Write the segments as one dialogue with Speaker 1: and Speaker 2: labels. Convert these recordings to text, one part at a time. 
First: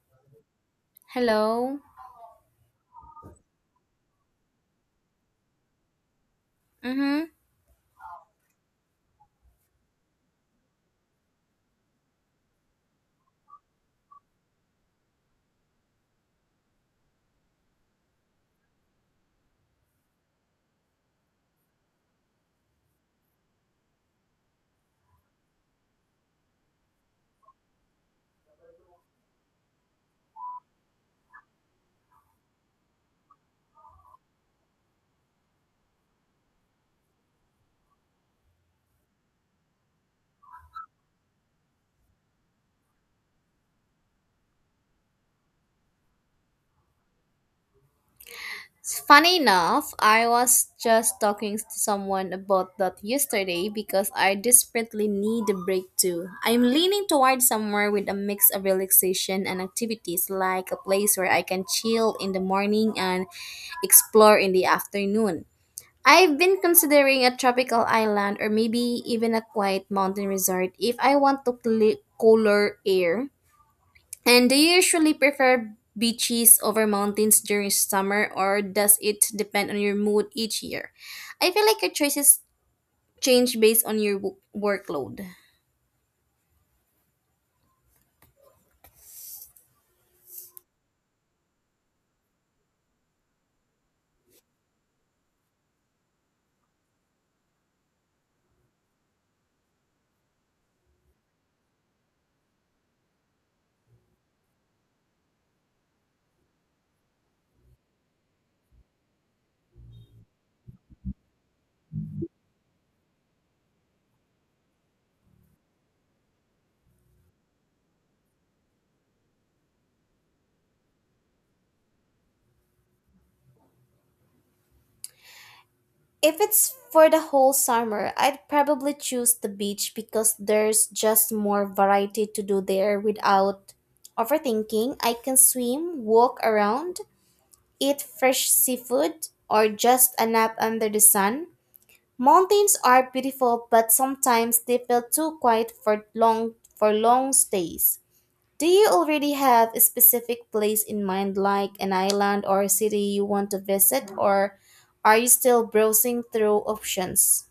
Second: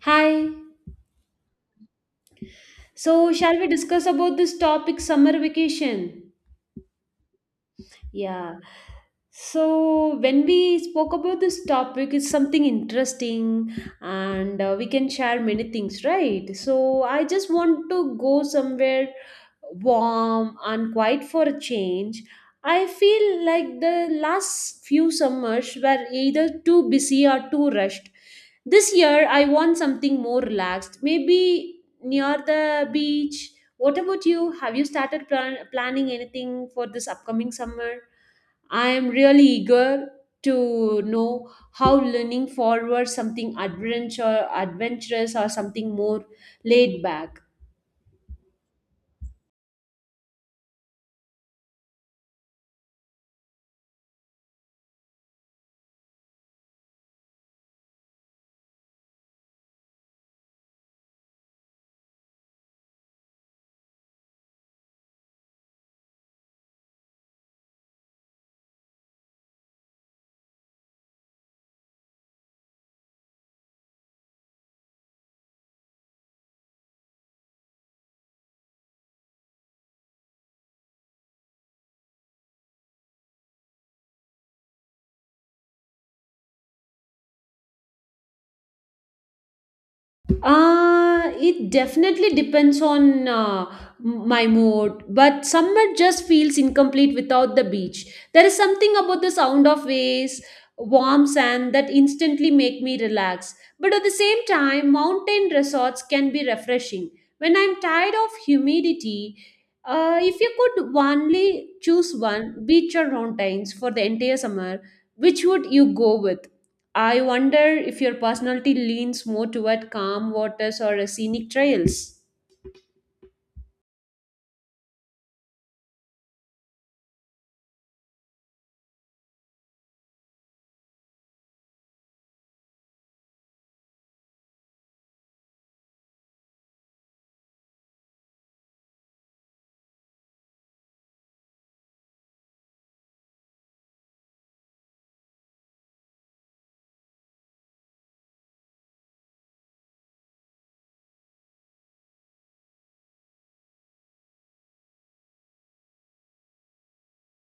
Speaker 1: Hi.
Speaker 2: Hello.
Speaker 1: So, shall we discuss about this topic summer vacation?
Speaker 2: Mm-hmm.
Speaker 1: Yeah. So when we spoke about this topic, it's something interesting, and we can share many things, right? So I just want to go somewhere warm and quiet for a change. I feel like the last few summers were either too busy or too rushed. This year, I want something more relaxed, maybe near the beach. What about you? Have you started planning anything for this upcoming summer? I am really eager to know how learning forward something adventure adventurous or something more laid back.
Speaker 2: Funny enough, I was just talking to someone about that yesterday because I desperately need a break too. I'm leaning toward somewhere with a mix of relaxation and activities, like a place where I can chill in the morning and explore in the afternoon. I've been considering a tropical island or maybe even a quiet mountain resort if I want to cooler air. And do you usually prefer beaches over mountains during summer, or does it depend on your mood each year? I feel like your choices change based on your workload.
Speaker 1: It definitely depends on my mood, but summer just feels incomplete without the beach. There is something about the sound of waves, warm sand that instantly make me relax. But at the same time, mountain resorts can be refreshing. When I'm tired of humidity, if you could only choose one, beach or mountains for the entire summer, which would you go with? I wonder if your personality leans more toward calm waters or scenic trails.
Speaker 2: If it's for the whole summer, I'd probably choose the beach because there's just more variety to do there without overthinking. I can swim, walk around, eat fresh seafood, or just a nap under the sun. Mountains are beautiful, but sometimes they feel too quiet for long stays. Do you already have a specific place in mind like an island or a city you want to visit, or are you still browsing through options?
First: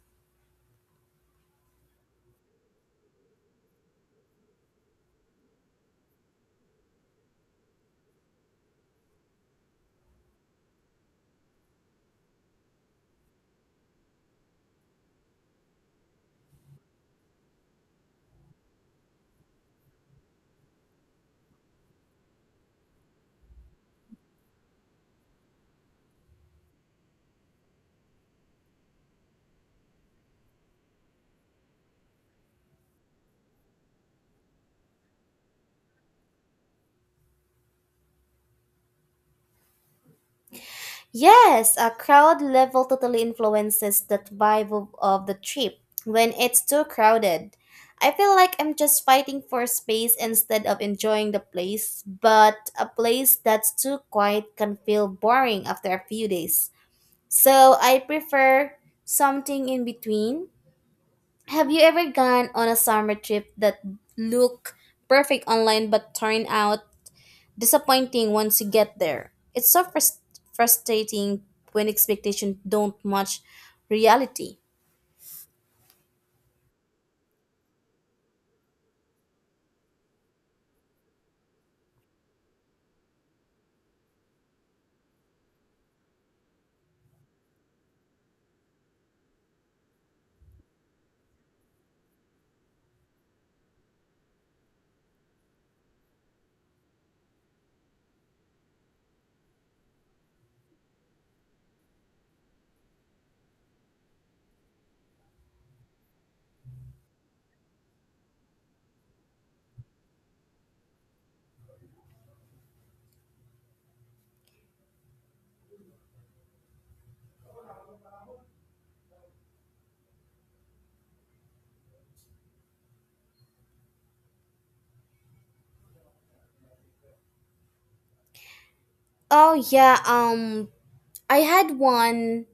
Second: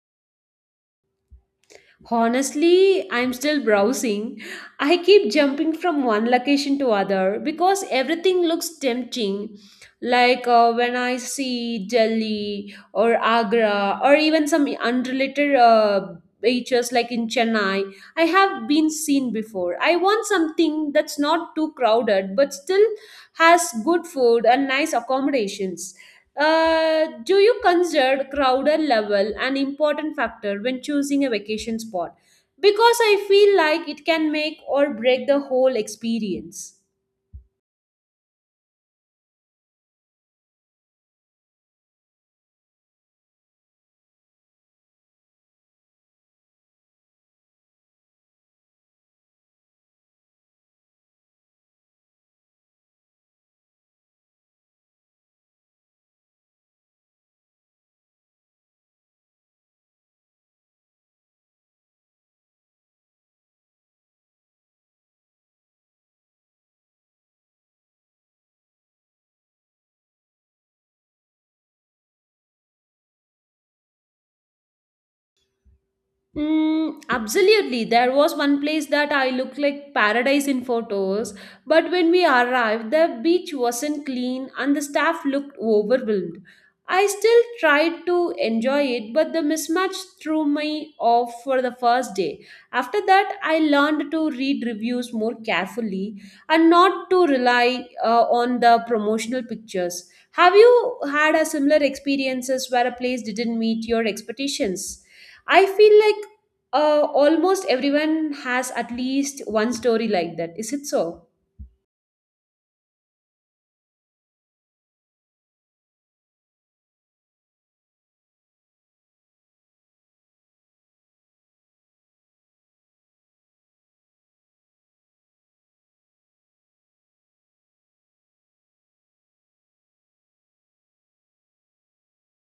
Speaker 1: Honestly, I'm still browsing. I keep jumping from one location to other because everything looks tempting. Like when I see Delhi or Agra or even some unrelated beaches like in Chennai, I have been seen before. I want something that's not too crowded but still has good food and nice accommodations. Do you consider crowded level an important factor when choosing a vacation spot? Because I feel like it can make or break the whole experience.
Speaker 2: Yes, a crowd level totally influences the vibe of the trip. When it's too crowded, I feel like I'm just fighting for space instead of enjoying the place. But a place that's too quiet can feel boring after a few days. So I prefer something in between. Have you ever gone on a summer trip that looked perfect online but turned out disappointing once you get there? It's so frustrating when expectations don't match reality.
Speaker 1: Mm, absolutely. There was one place that I looked like paradise in photos, but when we arrived, the beach wasn't clean and the staff looked overwhelmed. I still tried to enjoy it, but the mismatch threw me off for the first day. After that, I learned to read reviews more carefully and not to rely on the promotional pictures. Have you had a similar experiences where a place didn't meet your expectations? I feel like almost everyone has at least one story like that is it so
Speaker 2: Oh yeah. I had one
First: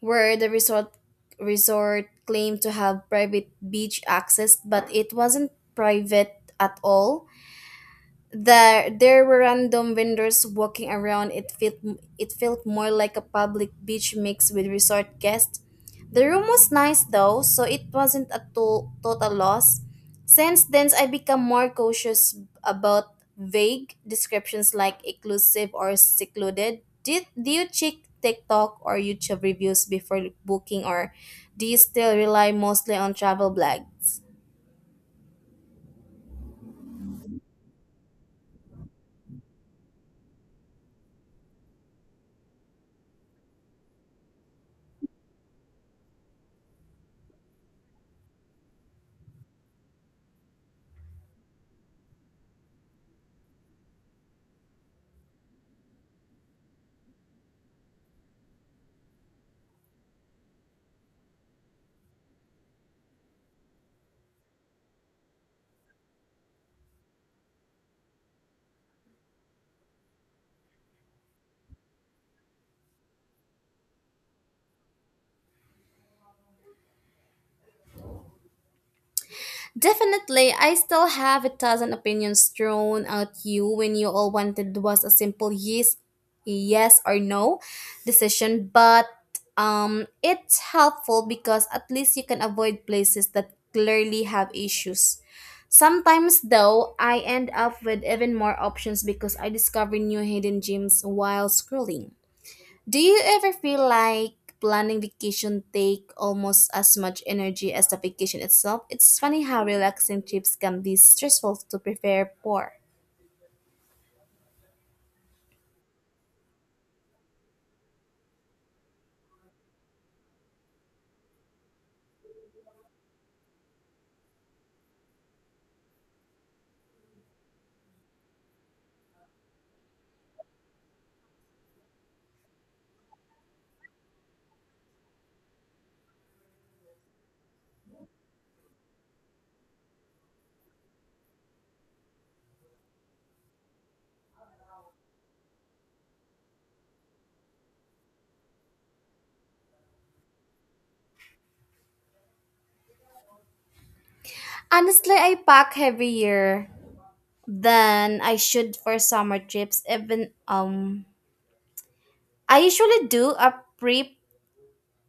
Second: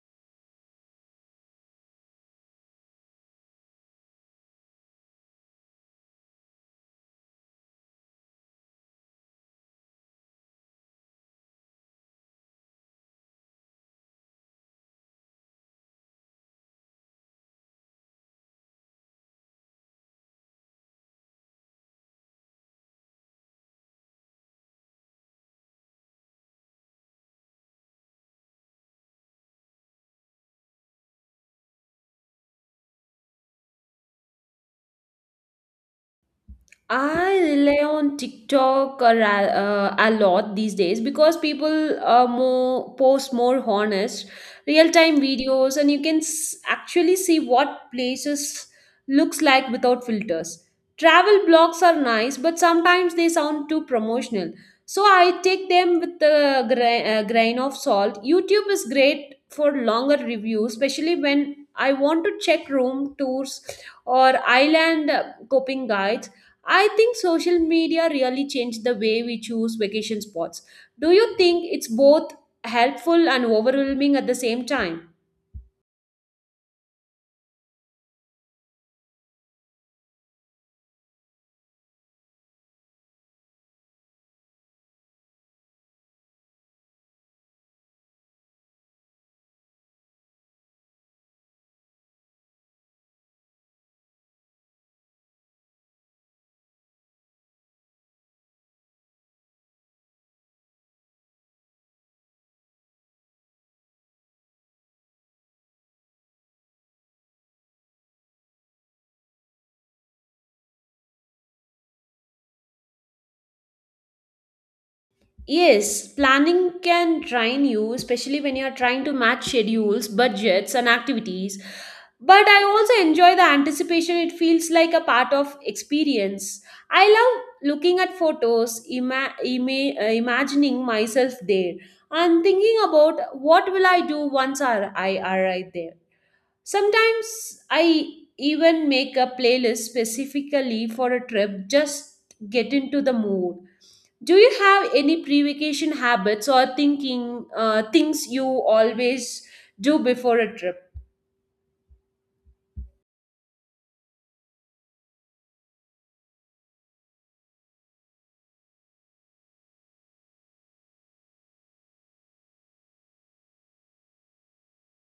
Speaker 2: where the resort claimed to have private beach access, but it wasn't private at all. There were random vendors walking around. It felt more like a public beach mixed with resort guests. The room was nice though, so it wasn't a total loss. Since then, I become more cautious about vague descriptions like exclusive or secluded. Did Do you check TikTok or YouTube reviews before booking, or do you still rely mostly on travel blogs?
Speaker 1: I rely on TikTok a lot these days because people more post more honest real time videos, and you can actually see what places looks like without filters. Travel blogs are nice, but sometimes they sound too promotional. So I take them with a grain of salt. YouTube is great for longer reviews, especially when I want to check room tours or island coping guides. I think social media really changed the way we choose vacation spots. Do you think it's both helpful and overwhelming at the same time?
Speaker 2: Definitely, I still have a thousand opinions thrown at you when you all wanted was a simple yes or no decision, but it's helpful because at least you can avoid places that clearly have issues. Sometimes, though, I end up with even more options because I discover new hidden gems while scrolling. Do you ever feel like planning vacation take almost as much energy as the vacation itself? It's funny how relaxing trips can be stressful to prepare for.
Speaker 1: Yes, planning can drain you, especially when you're trying to match schedules, budgets, and activities. But I also enjoy the anticipation. It feels like a part of experience. I love looking at photos, imagining myself there, and thinking about what will I do once I arrive there. Sometimes I even make a playlist specifically for a trip, just get into the mood. Do you have any pre-vacation habits or thinking things you always do before a trip?
Speaker 2: Honestly, I pack heavier than I should for summer trips. Even I usually do a pre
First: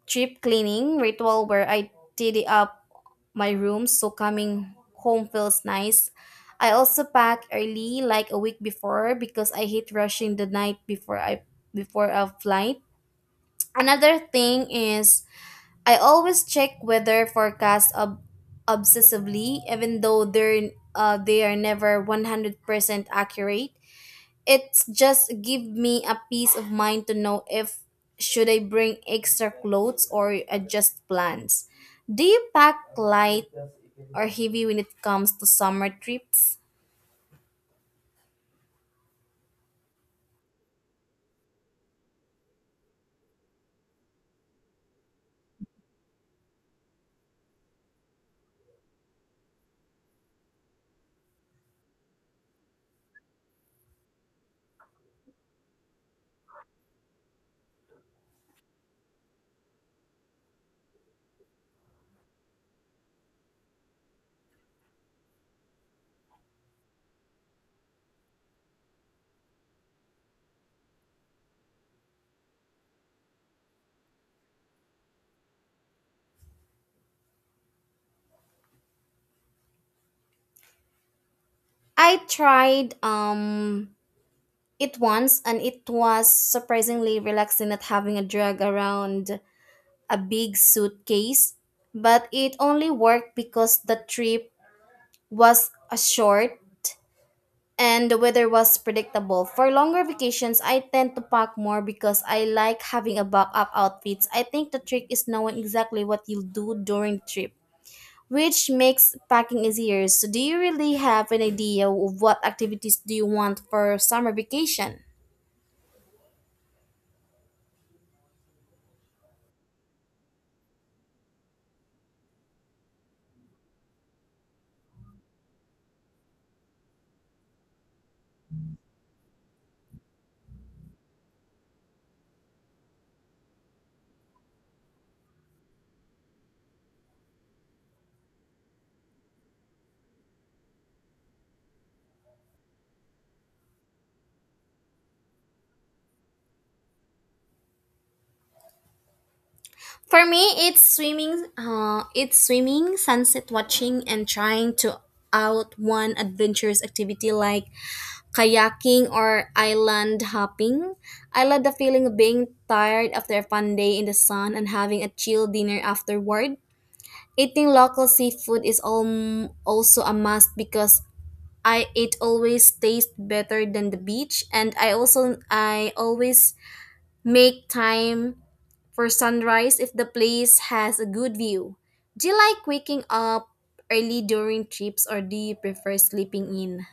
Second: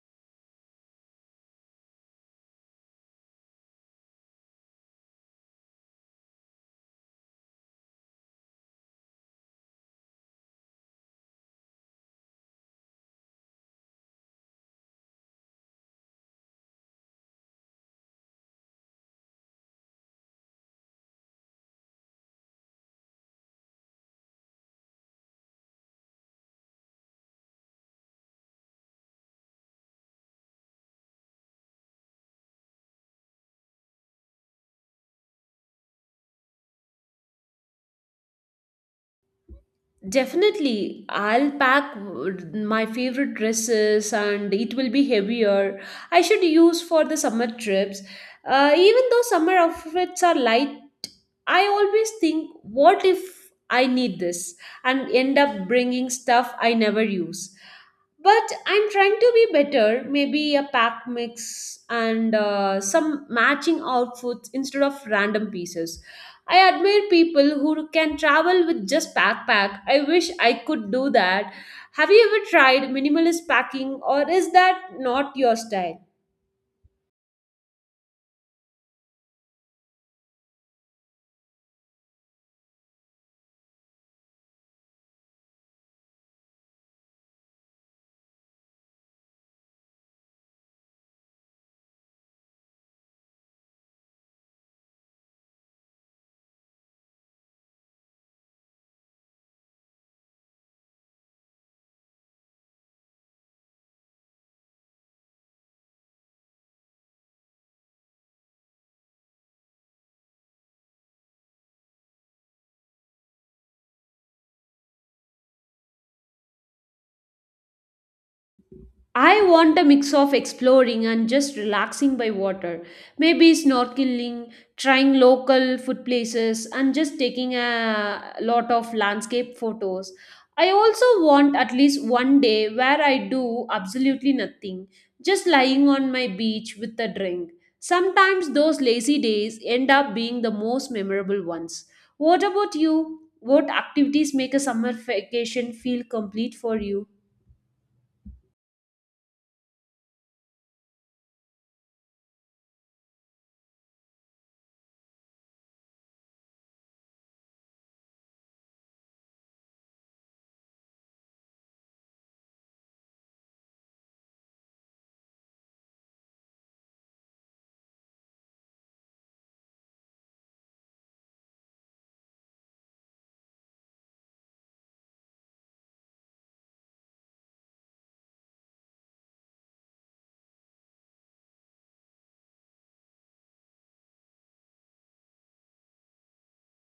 Speaker 2: Cheap cleaning ritual where I tidy up my room so coming home feels nice. I also pack early like a week before because I hate rushing the night before I before a flight. Another thing is I always check weather forecast obsessively even though they are never 100% accurate. It's just give me a peace of mind to know if should I bring extra clothes or adjust plans. Do you pack light or heavy when it comes to summer trips?
Speaker 1: Definitely, I'll pack my favorite dresses and it will be heavier. I should use for the summer trips. Even though summer outfits are light, I always think, what if I need this and end up bringing stuff I never use? But I'm trying to be better, maybe a pack mix and some matching outfits instead of random pieces. I admire people who can travel with just backpack. I wish I could do that. Have you ever tried minimalist packing or is that not your style?
Speaker 2: I tried it once and it was surprisingly relaxing not having a drag around a big suitcase, but it only worked because the trip was a short and the weather was predictable. For longer vacations, I tend to pack more because I like having a backup outfits. I think the trick is knowing exactly what you'll do during the trip, which makes packing easier. So, do you really have an idea of what activities do you want for summer vacation?
Speaker 1: I want a mix of exploring and just relaxing by water. Maybe snorkeling, trying local food places, and just taking a lot of landscape photos. I also want at least one day where I do absolutely nothing, just lying on my beach with a drink. Sometimes those lazy days end up being the most memorable ones. What about you? What activities make a summer vacation feel complete for you?
Speaker 2: For me, it's swimming. It's swimming, sunset watching, and trying to out one adventurous activity like kayaking or island hopping. I love the feeling of being tired after a fun day in the sun and having a chill dinner afterward. Eating local seafood is also a must because I it always tastes better than the beach and I always make time for sunrise if the place has a good view. Do you like waking up early during trips or do you prefer sleeping in?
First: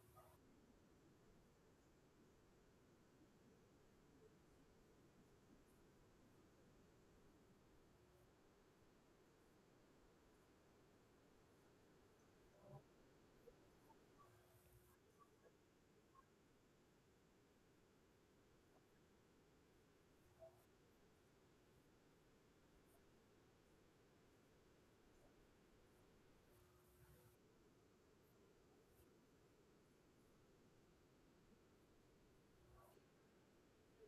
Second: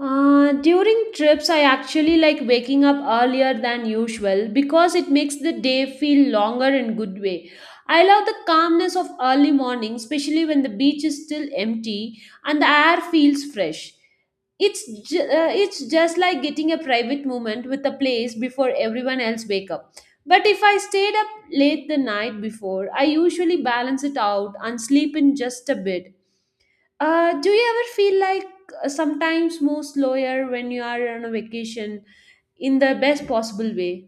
Speaker 1: During trips, I actually like waking up earlier than usual because it makes the day feel longer in good way. I love the calmness of early morning, especially when the beach is still empty and the air feels fresh. It's just like getting a private moment with a place before everyone else wake up. But if I stayed up late the night before, I usually balance it out and sleep in just a bit. Do you ever feel like sometimes move slower when you are on a vacation in the best possible way?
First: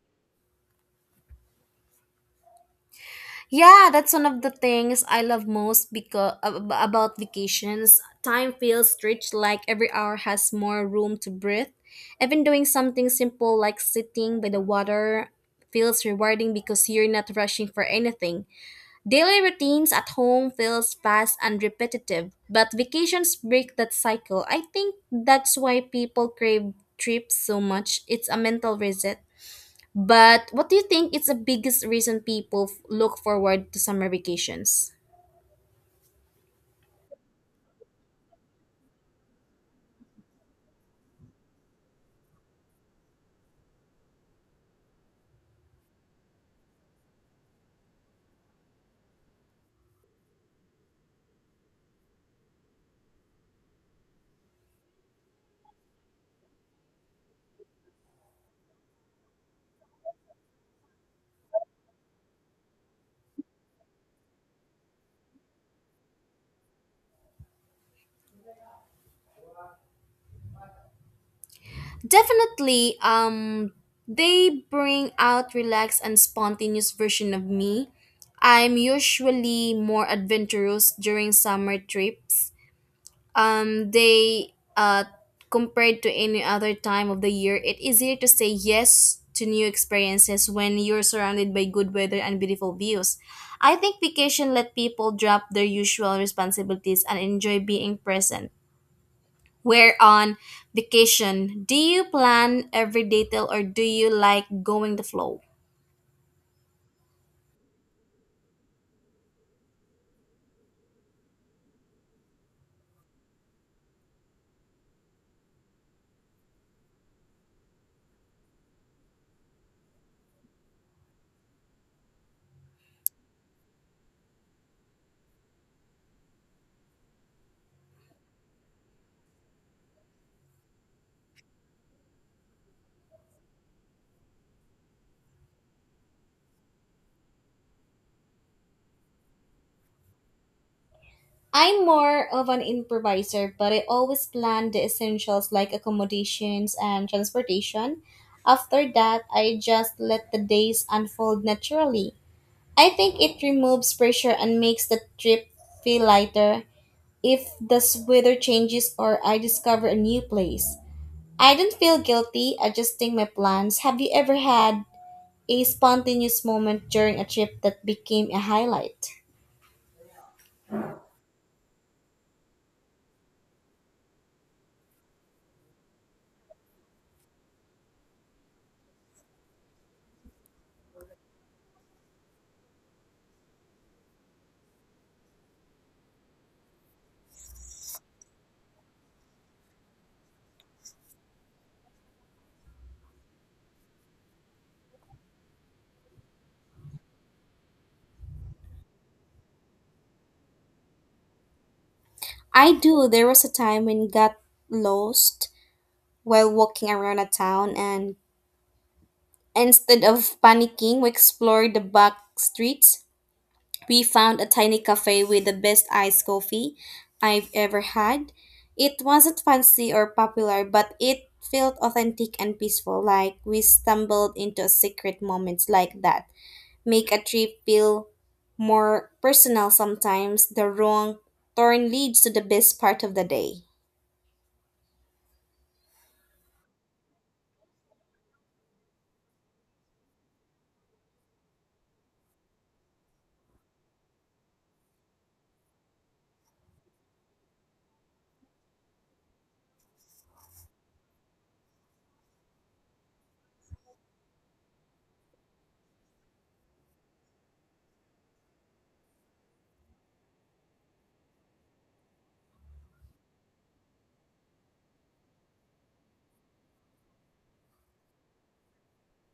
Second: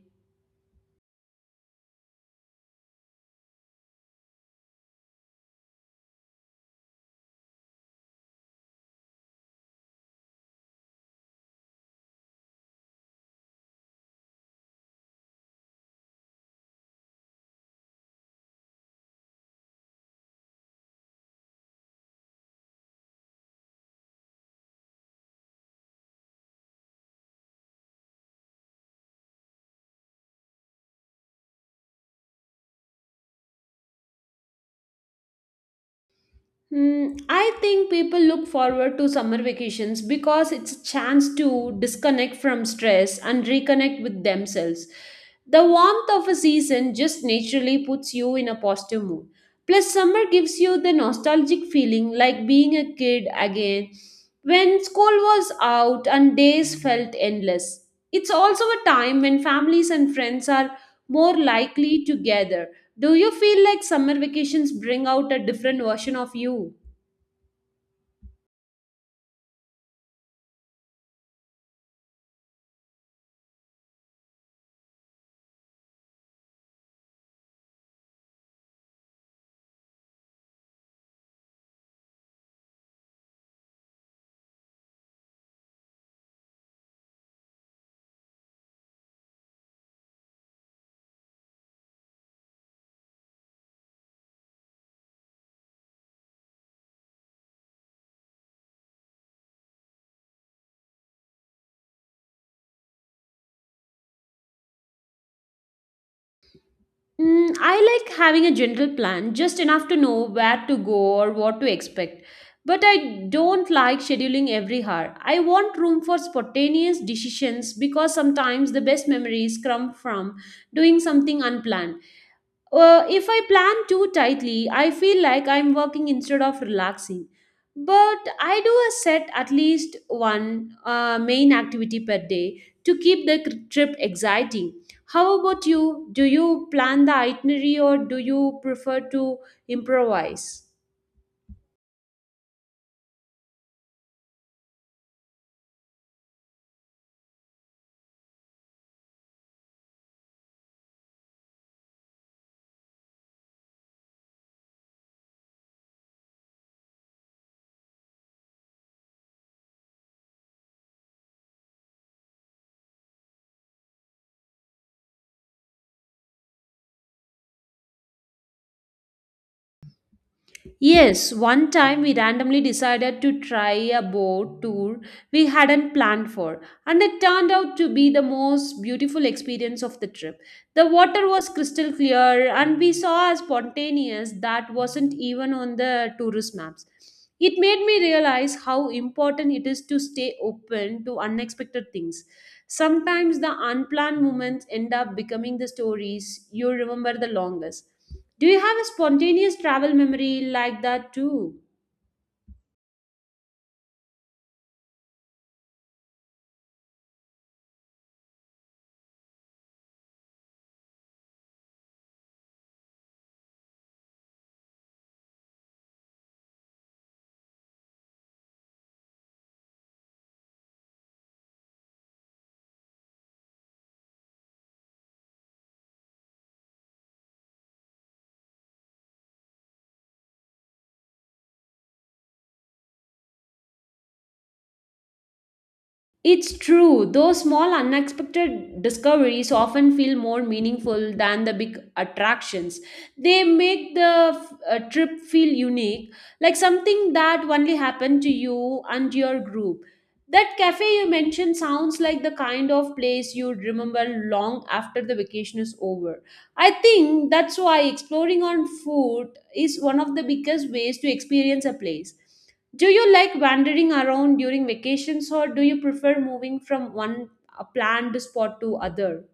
Speaker 2: Yeah, that's one of the things I love most because about vacations. Time feels rich like every hour has more room to breathe. Even doing something simple like sitting by the water feels rewarding because you're not rushing for anything. Daily routines at home feels fast and repetitive, but vacations break that cycle. I think that's why people crave trips so much. It's a mental reset. But what do you think is the biggest reason people look forward to summer vacations?
Speaker 1: Hmm, I think people look forward to summer vacations because it's a chance to disconnect from stress and reconnect with themselves. The warmth of a season just naturally puts you in a positive mood. Plus, summer gives you the nostalgic feeling like being a kid again when school was out and days felt endless. It's also a time when families and friends are more likely together. Do you feel like summer vacations bring out a different version of you?
Speaker 2: Definitely, they bring out relaxed and spontaneous version of me. I'm usually more adventurous during summer trips, they compared to any other time of the year. It is easier to say yes to new experiences when you're surrounded by good weather and beautiful views. I think vacation let people drop their usual responsibilities and enjoy being present. Where on vacation, do you plan every detail or do you like going the flow?
Speaker 1: Mm, I like having a general plan, just enough to know where to go or what to expect. But I don't like scheduling every hour. I want room for spontaneous decisions because sometimes the best memories come from doing something unplanned. If I plan too tightly, I feel like I'm working instead of relaxing. But I do a set at least one main activity per day to keep the trip exciting. How about you? Do you plan the itinerary or do you prefer to improvise?
Speaker 2: I'm more of an improviser, but I always plan the essentials like accommodations and transportation. After that, I just let the days unfold naturally. I think it removes pressure and makes the trip feel lighter if the weather changes or I discover a new place. I don't feel guilty adjusting my plans. Have you ever had a spontaneous moment during a trip that became a highlight?
Speaker 1: Yes, one time we randomly decided to try a boat tour we hadn't planned for, and it turned out to be the most beautiful experience of the trip. The water was crystal clear, and we saw a spontaneous that wasn't even on the tourist maps. It made me realize how important it is to stay open to unexpected things. Sometimes the unplanned moments end up becoming the stories you remember the longest. Do you have a spontaneous travel memory like that too?
Speaker 2: I do. There was a time when got lost while walking around a town and instead of panicking, we explored the back streets. We found a tiny cafe with the best iced coffee I've ever had. It wasn't fancy or popular, but it felt authentic and peaceful, like we stumbled into a secret moments like that. Make a trip feel more personal sometimes. The wrong turn leads to the best part of the day.
Speaker 1: It's true, those small unexpected discoveries often feel more meaningful than the big attractions. They make the trip feel unique, like something that only happened to you and your group. That cafe you mentioned sounds like the kind of place you'd remember long after the vacation is over. I think that's why exploring on foot is one of the biggest ways to experience a place. Do you like wandering around during vacations or do you prefer moving from one planned spot to other?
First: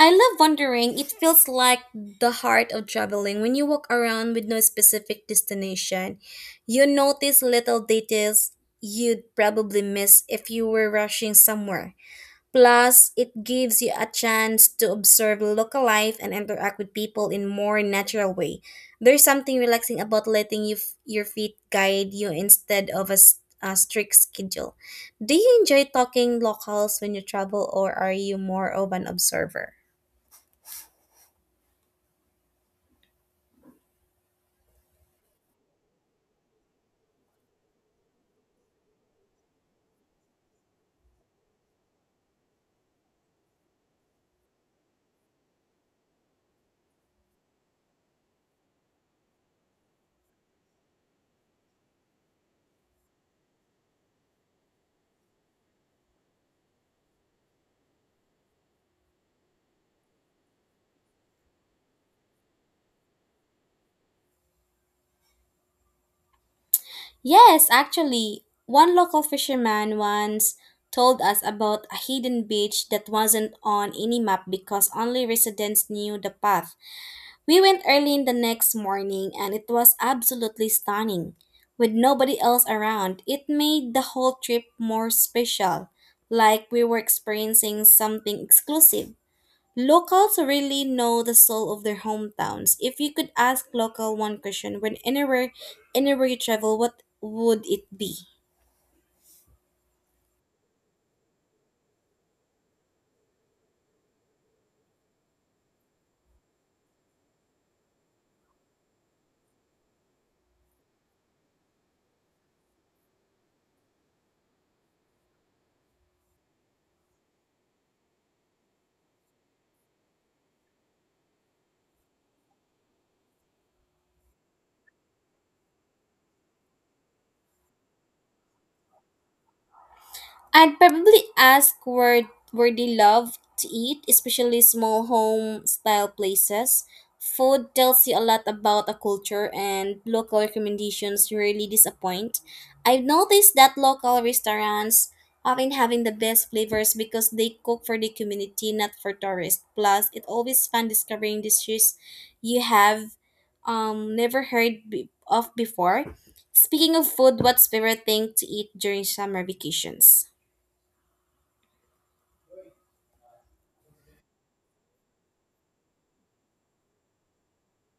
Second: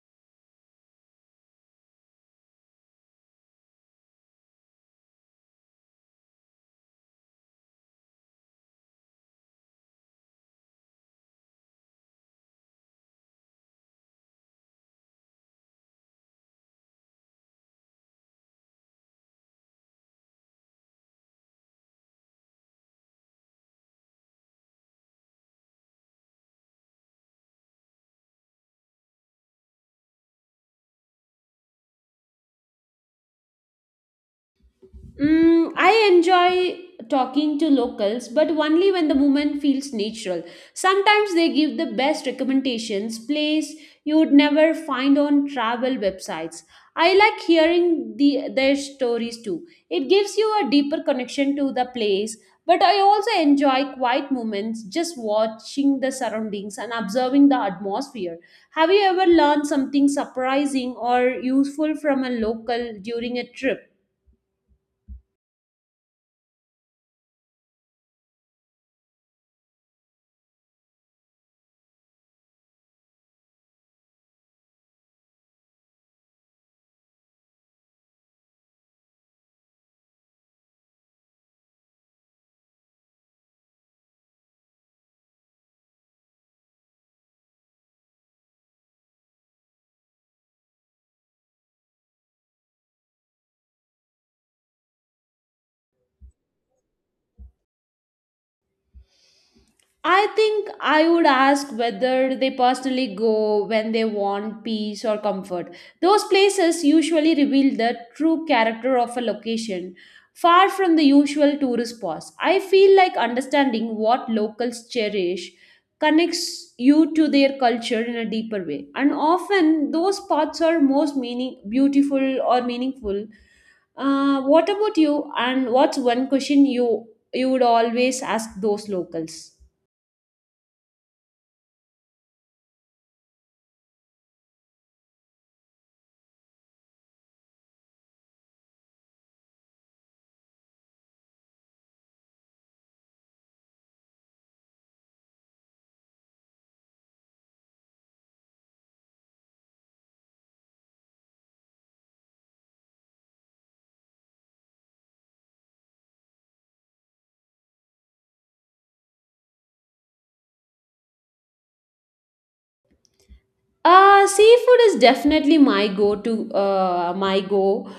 Speaker 2: I love wandering. It feels like the heart of traveling. When you walk around with no specific destination, you notice little details you'd probably miss if you were rushing somewhere. Plus, it gives you a chance to observe local life and interact with people in more natural way. There's something relaxing about letting your feet guide you instead of a strict schedule. Do you enjoy talking locals when you travel or are you more of an observer?
Speaker 1: Mm, I enjoy talking to locals, but only when the movement feels natural. Sometimes they give the best recommendations, place you would never find on travel websites. I like hearing their stories too. It gives you a deeper connection to the place, but I also enjoy quiet moments, just watching the surroundings and observing the atmosphere. Have you ever learned something surprising or useful from a local during a trip?
Speaker 2: Yes, actually, one local fisherman once told us about a hidden beach that wasn't on any map because only residents knew the path. We went early in the next morning and it was absolutely stunning. With nobody else around, it made the whole trip more special, like we were experiencing something exclusive. Locals really know the soul of their hometowns. If you could ask local one question when anywhere you travel, what would it be?
Speaker 1: I think I would ask whether they personally go when they want peace or comfort. Those places usually reveal the true character of a location, far from the usual tourist spots. I feel like understanding what locals cherish connects you to their culture in a deeper way. And often those spots are most meaning beautiful or meaningful. What about you? And what's one question you would always ask those locals?
Speaker 2: I'd probably ask where they love to eat, especially small home style places. Food tells you a lot about a culture and local recommendations rarely disappoint. I've noticed that local restaurants often having the best flavors because they cook for the community, not for tourists. Plus, it always fun discovering dishes you have never heard of before. Speaking of food, what's favorite thing to eat during summer vacations?
Speaker 1: Seafood is definitely my go to, my go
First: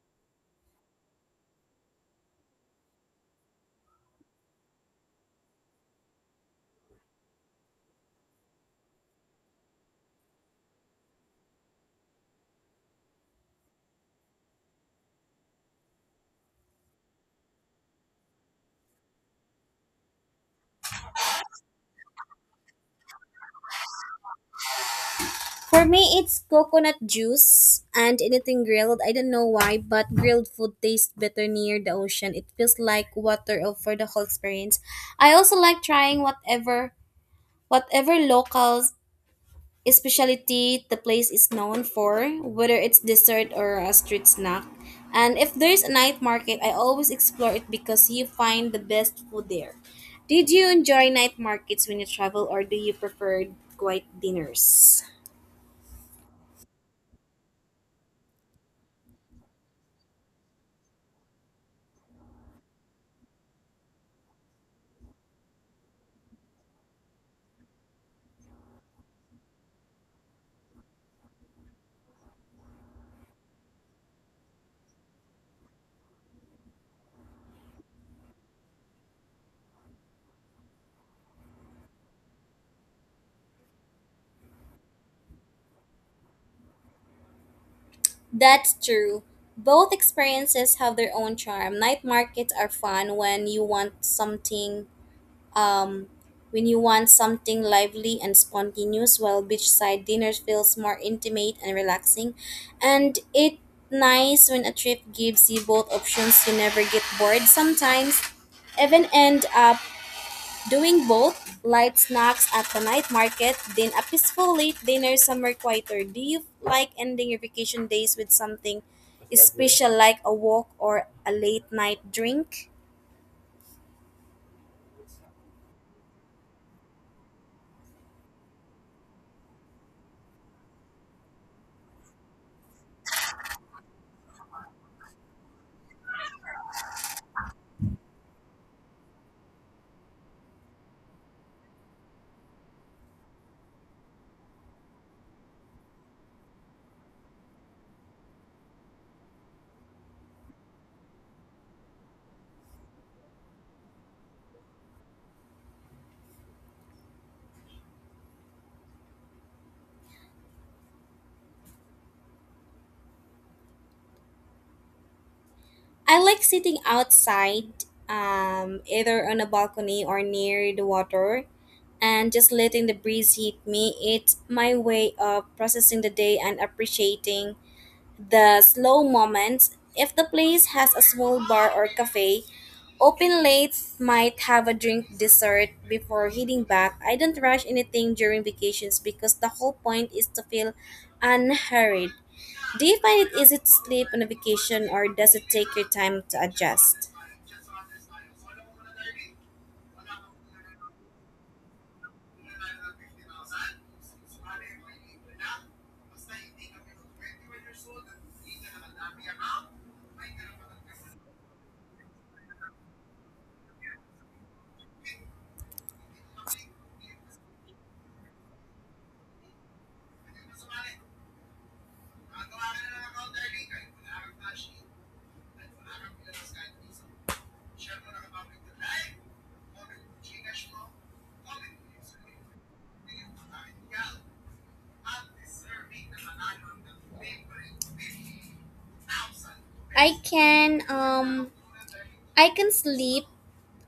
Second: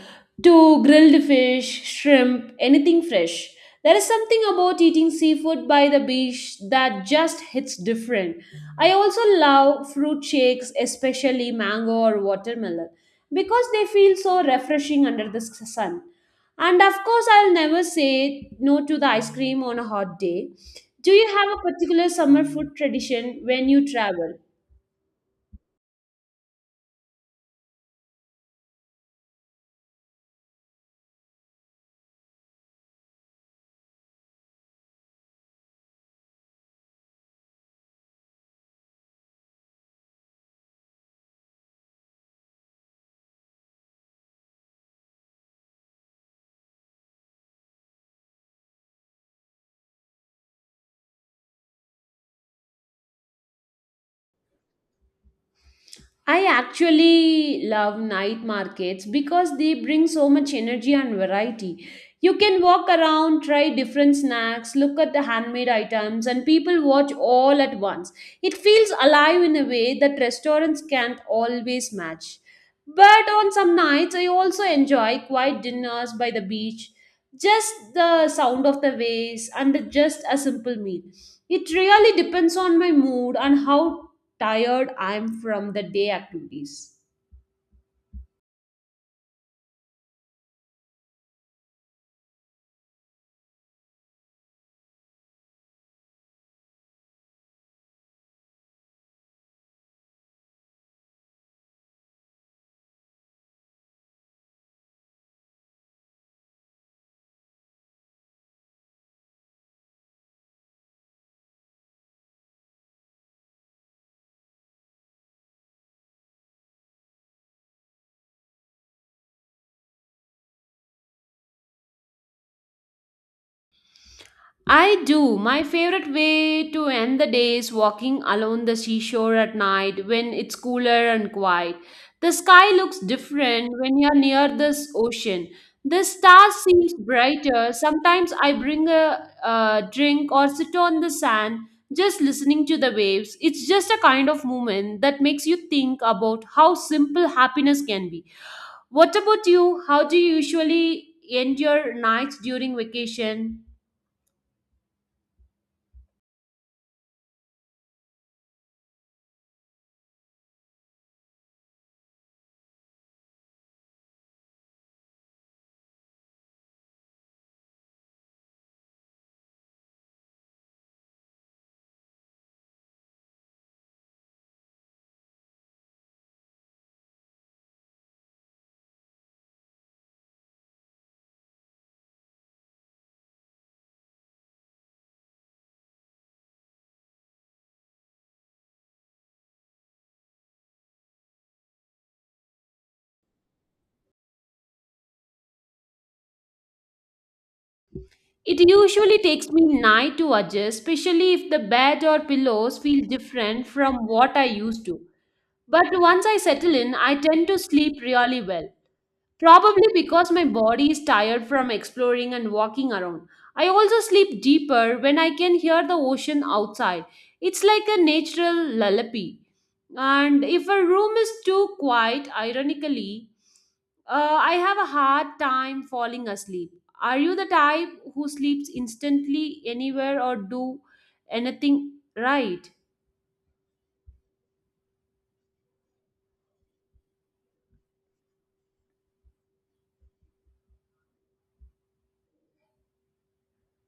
Speaker 1: to grilled fish, shrimp, anything fresh. There is something about eating seafood by the beach that just hits different. I also love fruit shakes, especially mango or watermelon, because they feel so refreshing under the sun. And of course, I'll never say no to the ice cream on a hot day. Do you have a particular summer food tradition when you travel?
Speaker 2: For me, it's coconut juice and anything grilled. I don't know why, but grilled food tastes better near the ocean. It feels like for the whole experience. I also like trying whatever local specialty the place is known for, whether it's dessert or a street snack. And if there's a night market, I always explore it because you find the best food there. Did you enjoy night markets when you travel or do you prefer quiet dinners?
Speaker 1: I actually love night markets because they bring so much energy and variety. You can walk around, try different snacks, look at the handmade items, and people watch all at once. It feels alive in a way that restaurants can't always match. But on some nights, I also enjoy quiet dinners by the beach, just the sound of the waves, and just a simple meal. It really depends on my mood and how tired I am from the day activities.
Speaker 2: That's true. Both experiences have their own charm. Night markets are fun when you want something um lively and spontaneous while beachside dinners feels more intimate and relaxing. And it nice when a trip gives you both options. You never get bored, sometimes even end up doing both, light snacks at the night market, then a peaceful late dinner somewhere quieter. Do you like ending your vacation days with something special like a walk or a late night drink?
Speaker 1: I do. My favorite way to end the day is walking along the seashore at night when it's cooler and quiet. The sky looks different when you're near this ocean. The stars seems brighter. Sometimes I bring a, drink or sit on the sand just listening to the waves. It's just a kind of moment that makes you think about how simple happiness can be. What about you? How do you usually end your nights during vacation?
Speaker 2: I like sitting outside, either on a balcony or near the water, and just letting the breeze hit me. It's my way of processing the day and appreciating the slow moments. If the place has a small bar or cafe open late, might have a drink dessert before heading back. I don't rush anything during vacations because the whole point is to feel unhurried. Do you find it easy to sleep on a vacation or does it take your time to adjust?
Speaker 1: It usually takes me night to adjust, especially if the bed or pillows feel different from what I used to. But once I settle in, I tend to sleep really well. Probably because my body is tired from exploring and walking around. I also sleep deeper when I can hear the ocean outside. It's like a natural lullaby. And if a room is too quiet, ironically, I have a hard time falling asleep. Are you the type who sleeps instantly anywhere or do anything right?
Speaker 2: I can um I can sleep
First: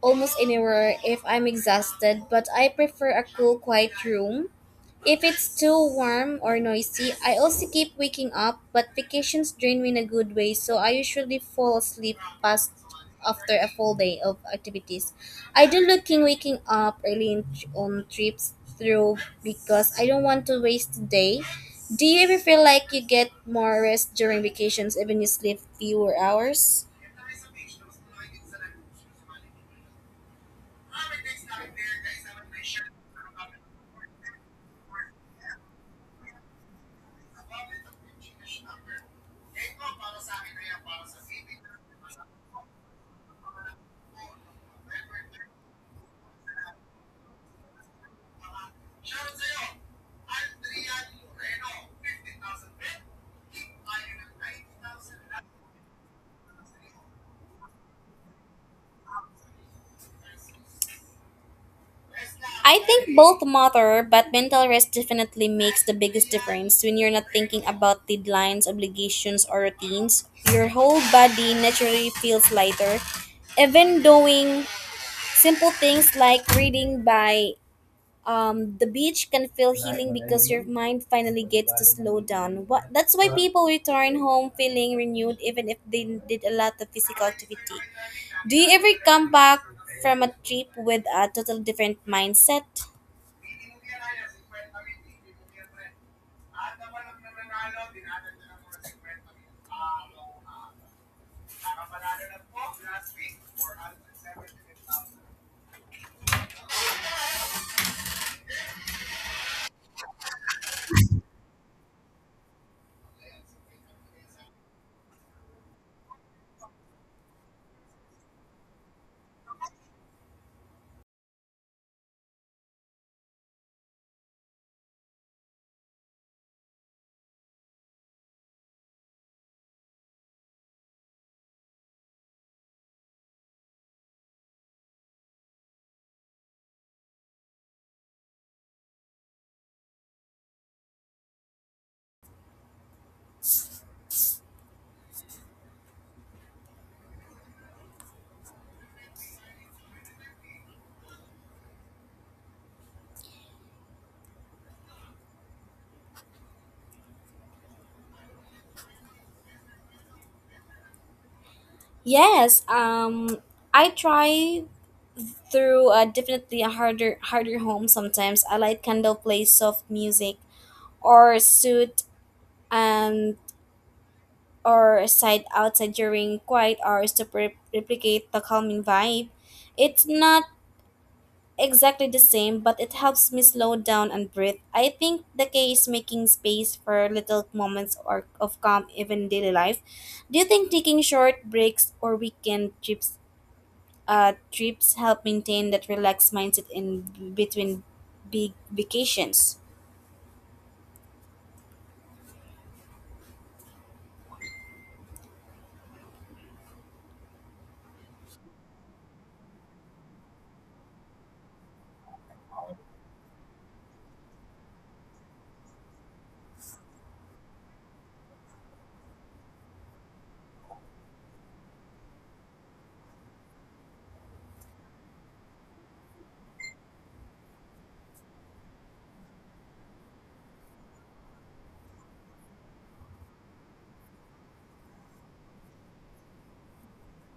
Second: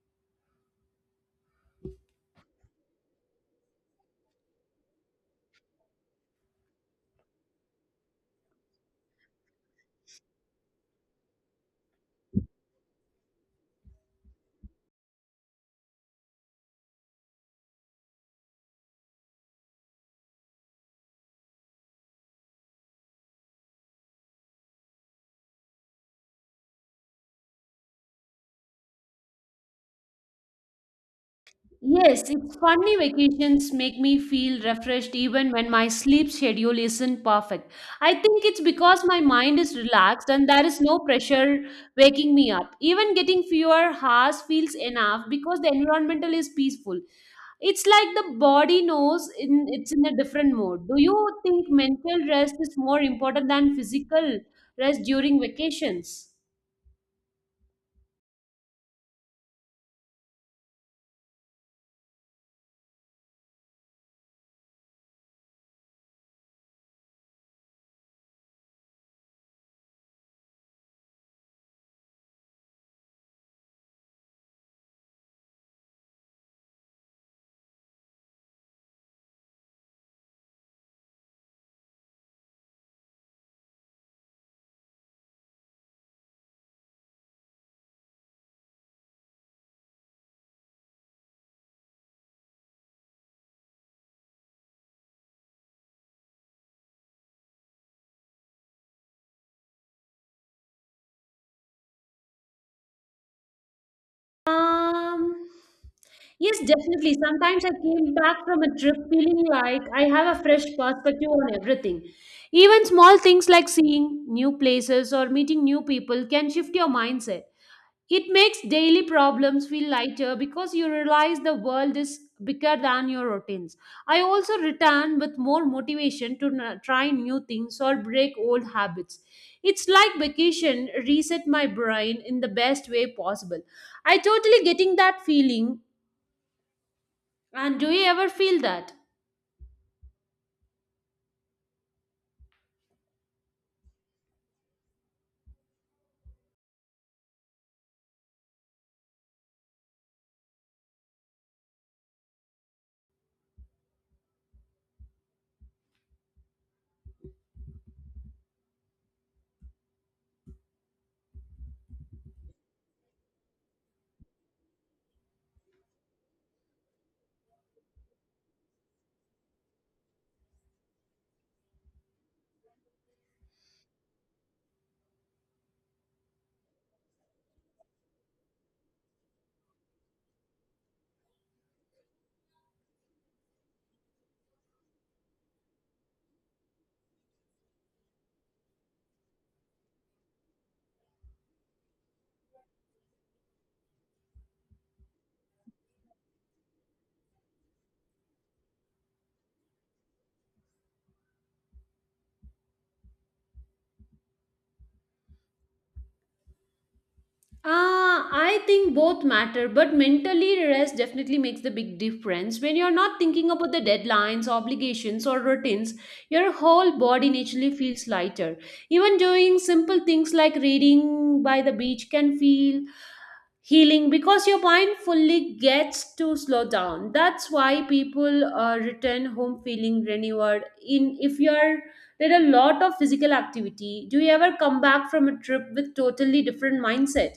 Speaker 2: almost anywhere if I'm exhausted, but I prefer a cool quiet room. If it's too warm or noisy, I also keep waking up, but vacations drain me in a good way, so I usually fall asleep past after a full day of activities. I do looking waking up early in, on trips through because I don't want to waste the day. Do you ever feel like you get more rest during vacations even you sleep fewer hours?
Speaker 1: Yes, it's funny vacations make me feel refreshed even when my sleep schedule isn't perfect. I think it's because my mind is relaxed and there is no pressure waking me up. Even getting fewer hours feels enough because the environmental is peaceful. It's like the body knows in, it's in a different mode. Do you think mental rest is more important than physical rest during vacations?
Speaker 2: I think both matter, but mental rest definitely makes the biggest difference when you're not thinking about deadlines, obligations, or routines. Your whole body naturally feels lighter. Even doing simple things like reading by the beach can feel healing because your mind finally gets to slow down. What, that's why people return home feeling renewed even if they did a lot of physical activity. Do you ever come back from a trip with a total different mindset?
Speaker 1: Um, yes, definitely. Sometimes I came back from a trip feeling like I have a fresh perspective on everything. Even small things like seeing new places or meeting new people can shift your mindset. It makes daily problems feel lighter because you realize the world is bigger than your routines. I also return with more motivation to try new things or break old habits. It's like vacation reset my brain in the best way possible. I totally getting that feeling. And do you ever feel that?
Speaker 2: Yes. I try through a definitely a harder home. Sometimes I light candle, play soft music, or suit, and or a side outside during quiet hours to replicate the calming vibe. It's not exactly the same, but it helps me slow down and breathe. I think the key is making space for little moments or of calm even in daily life. Do you think taking short breaks or weekend trips help maintain that relaxed mindset in between big vacations?
Speaker 1: Ah, I think both matter, but mentally rest definitely makes the big difference. When you're not thinking about the deadlines, obligations, or routines, your whole body naturally feels lighter. Even doing simple things like reading by the beach can feel healing because your mind fully gets to slow down. That's why people return home feeling renewed. In if you're did a lot of physical activity, do you ever come back from a trip with totally different mindset?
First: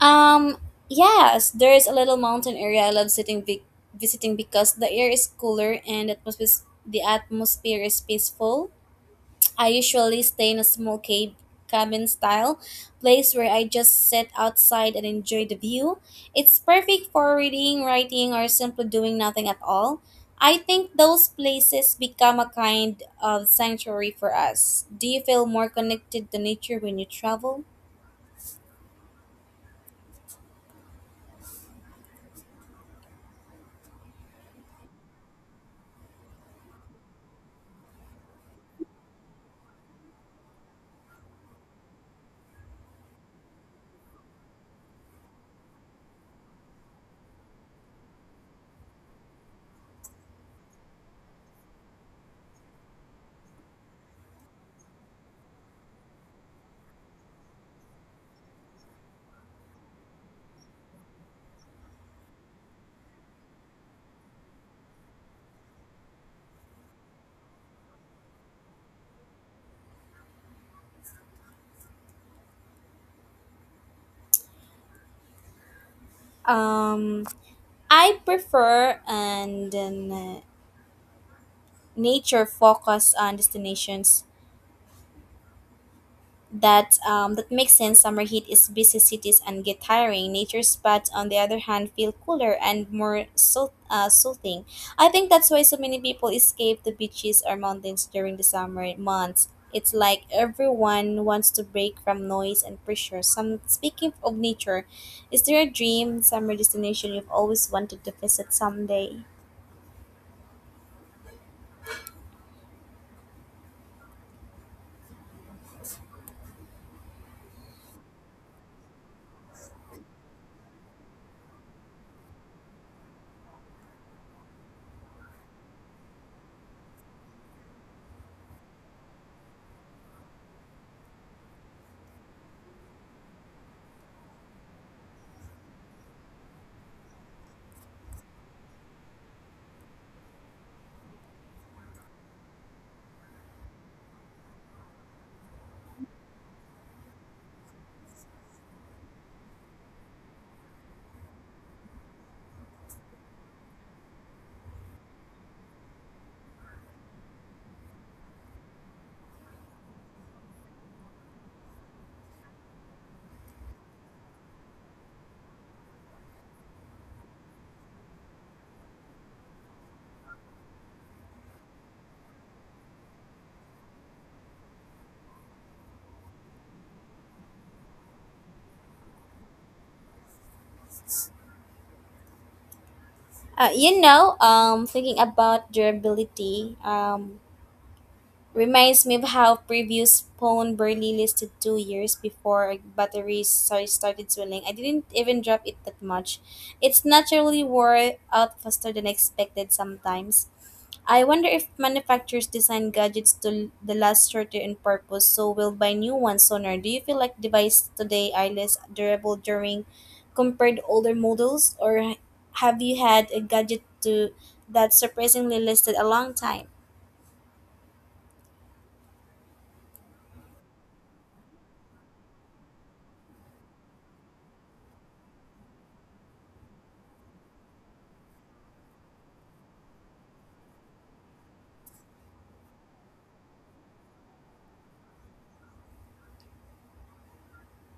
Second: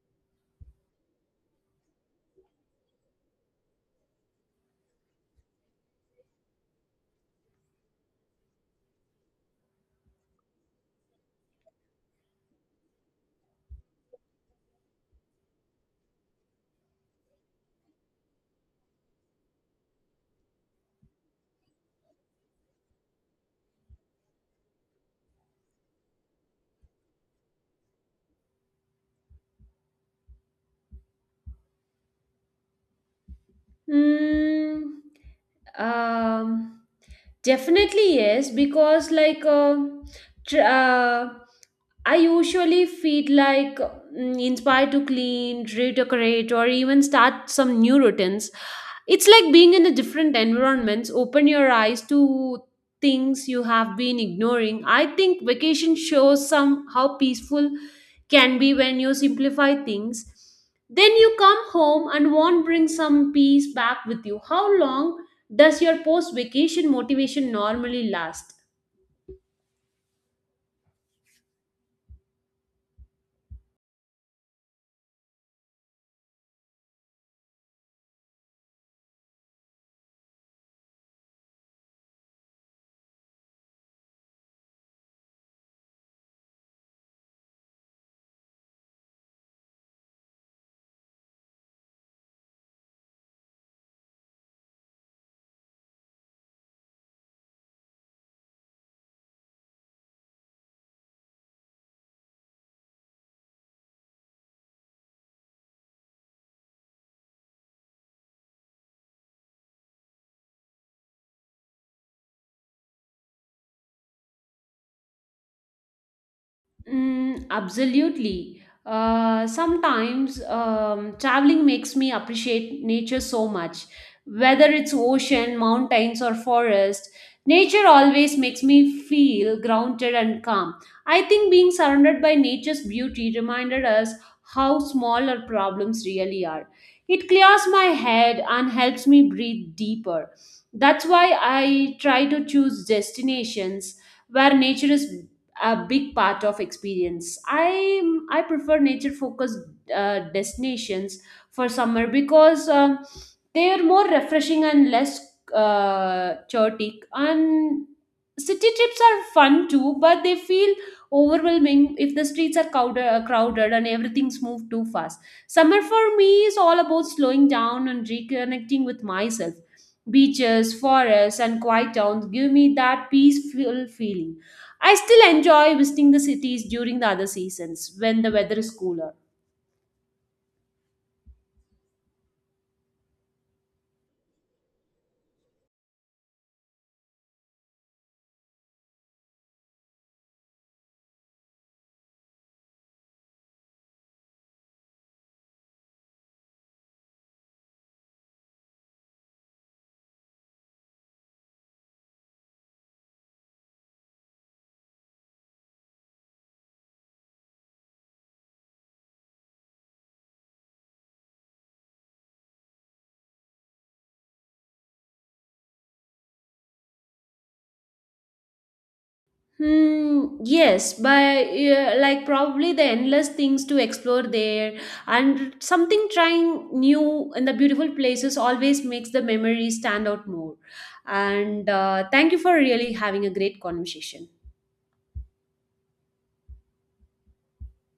Speaker 2: Um, yes, there is a little mountain area I love sitting visiting because the air is cooler and atmosphere is peaceful. I usually stay in a small cave cabin style place where I just sit outside and enjoy the view. It's perfect for reading, writing, or simply doing nothing at all. I think those places become a kind of sanctuary for us. Do you feel more connected to nature when you travel?
Speaker 1: Mm, um, Definitely yes, because tr- uh, I usually feel like inspired to clean, redecorate, or even start some new routines. It's like being in a different environment. Open your eyes to things you have been ignoring. I think vacation shows some how peaceful can be when you simplify things. Then you come home and want bring some peace back with you. How long does your post vacation motivation normally last?
Speaker 2: Um I prefer and uh, nature focus on destinations that that makes sense. Summer heat is busy cities and get tiring. Nature spots, on the other hand, feel cooler and soothing. I think that's why so many people escape the beaches or mountains during the summer months. It's like everyone wants to break from noise and pressure. Some speaking of nature, is there a dream summer destination you've always wanted to visit someday?
Speaker 1: Absolutely. Sometimes traveling makes me appreciate nature so much. Whether it's ocean, mountains, or forest, nature always makes me feel grounded and calm. I think being surrounded by nature's beauty reminded us how small our problems really are. It clears my head and helps me breathe deeper. That's why I try to choose destinations where nature is a big part of experience. I prefer nature focused destinations for summer because they are more refreshing and less chaotic. And city trips are fun too, but they feel overwhelming if the streets are crowded and everything's moved too fast. Summer for me is all about slowing down and reconnecting with myself. Beaches, forests, and quiet towns give me that peaceful feeling. I still enjoy visiting the cities during the other seasons when the weather is cooler.
Speaker 2: You know, thinking about durability reminds me of how previous phone barely lasted 2 years before batteries started swelling. I didn't even drop it that much. It's naturally wore out faster than expected sometimes. I wonder if manufacturers design gadgets to the last shorter in purpose, so we'll buy new ones sooner. Do you feel like devices today are less durable during compared to older models, or have you had a gadget to that surprisingly lasted a long time?
Speaker 1: Yes, but yeah, like probably the endless things to explore there and something trying new in the beautiful places always makes the memories stand out more. And thank you for really having a great conversation.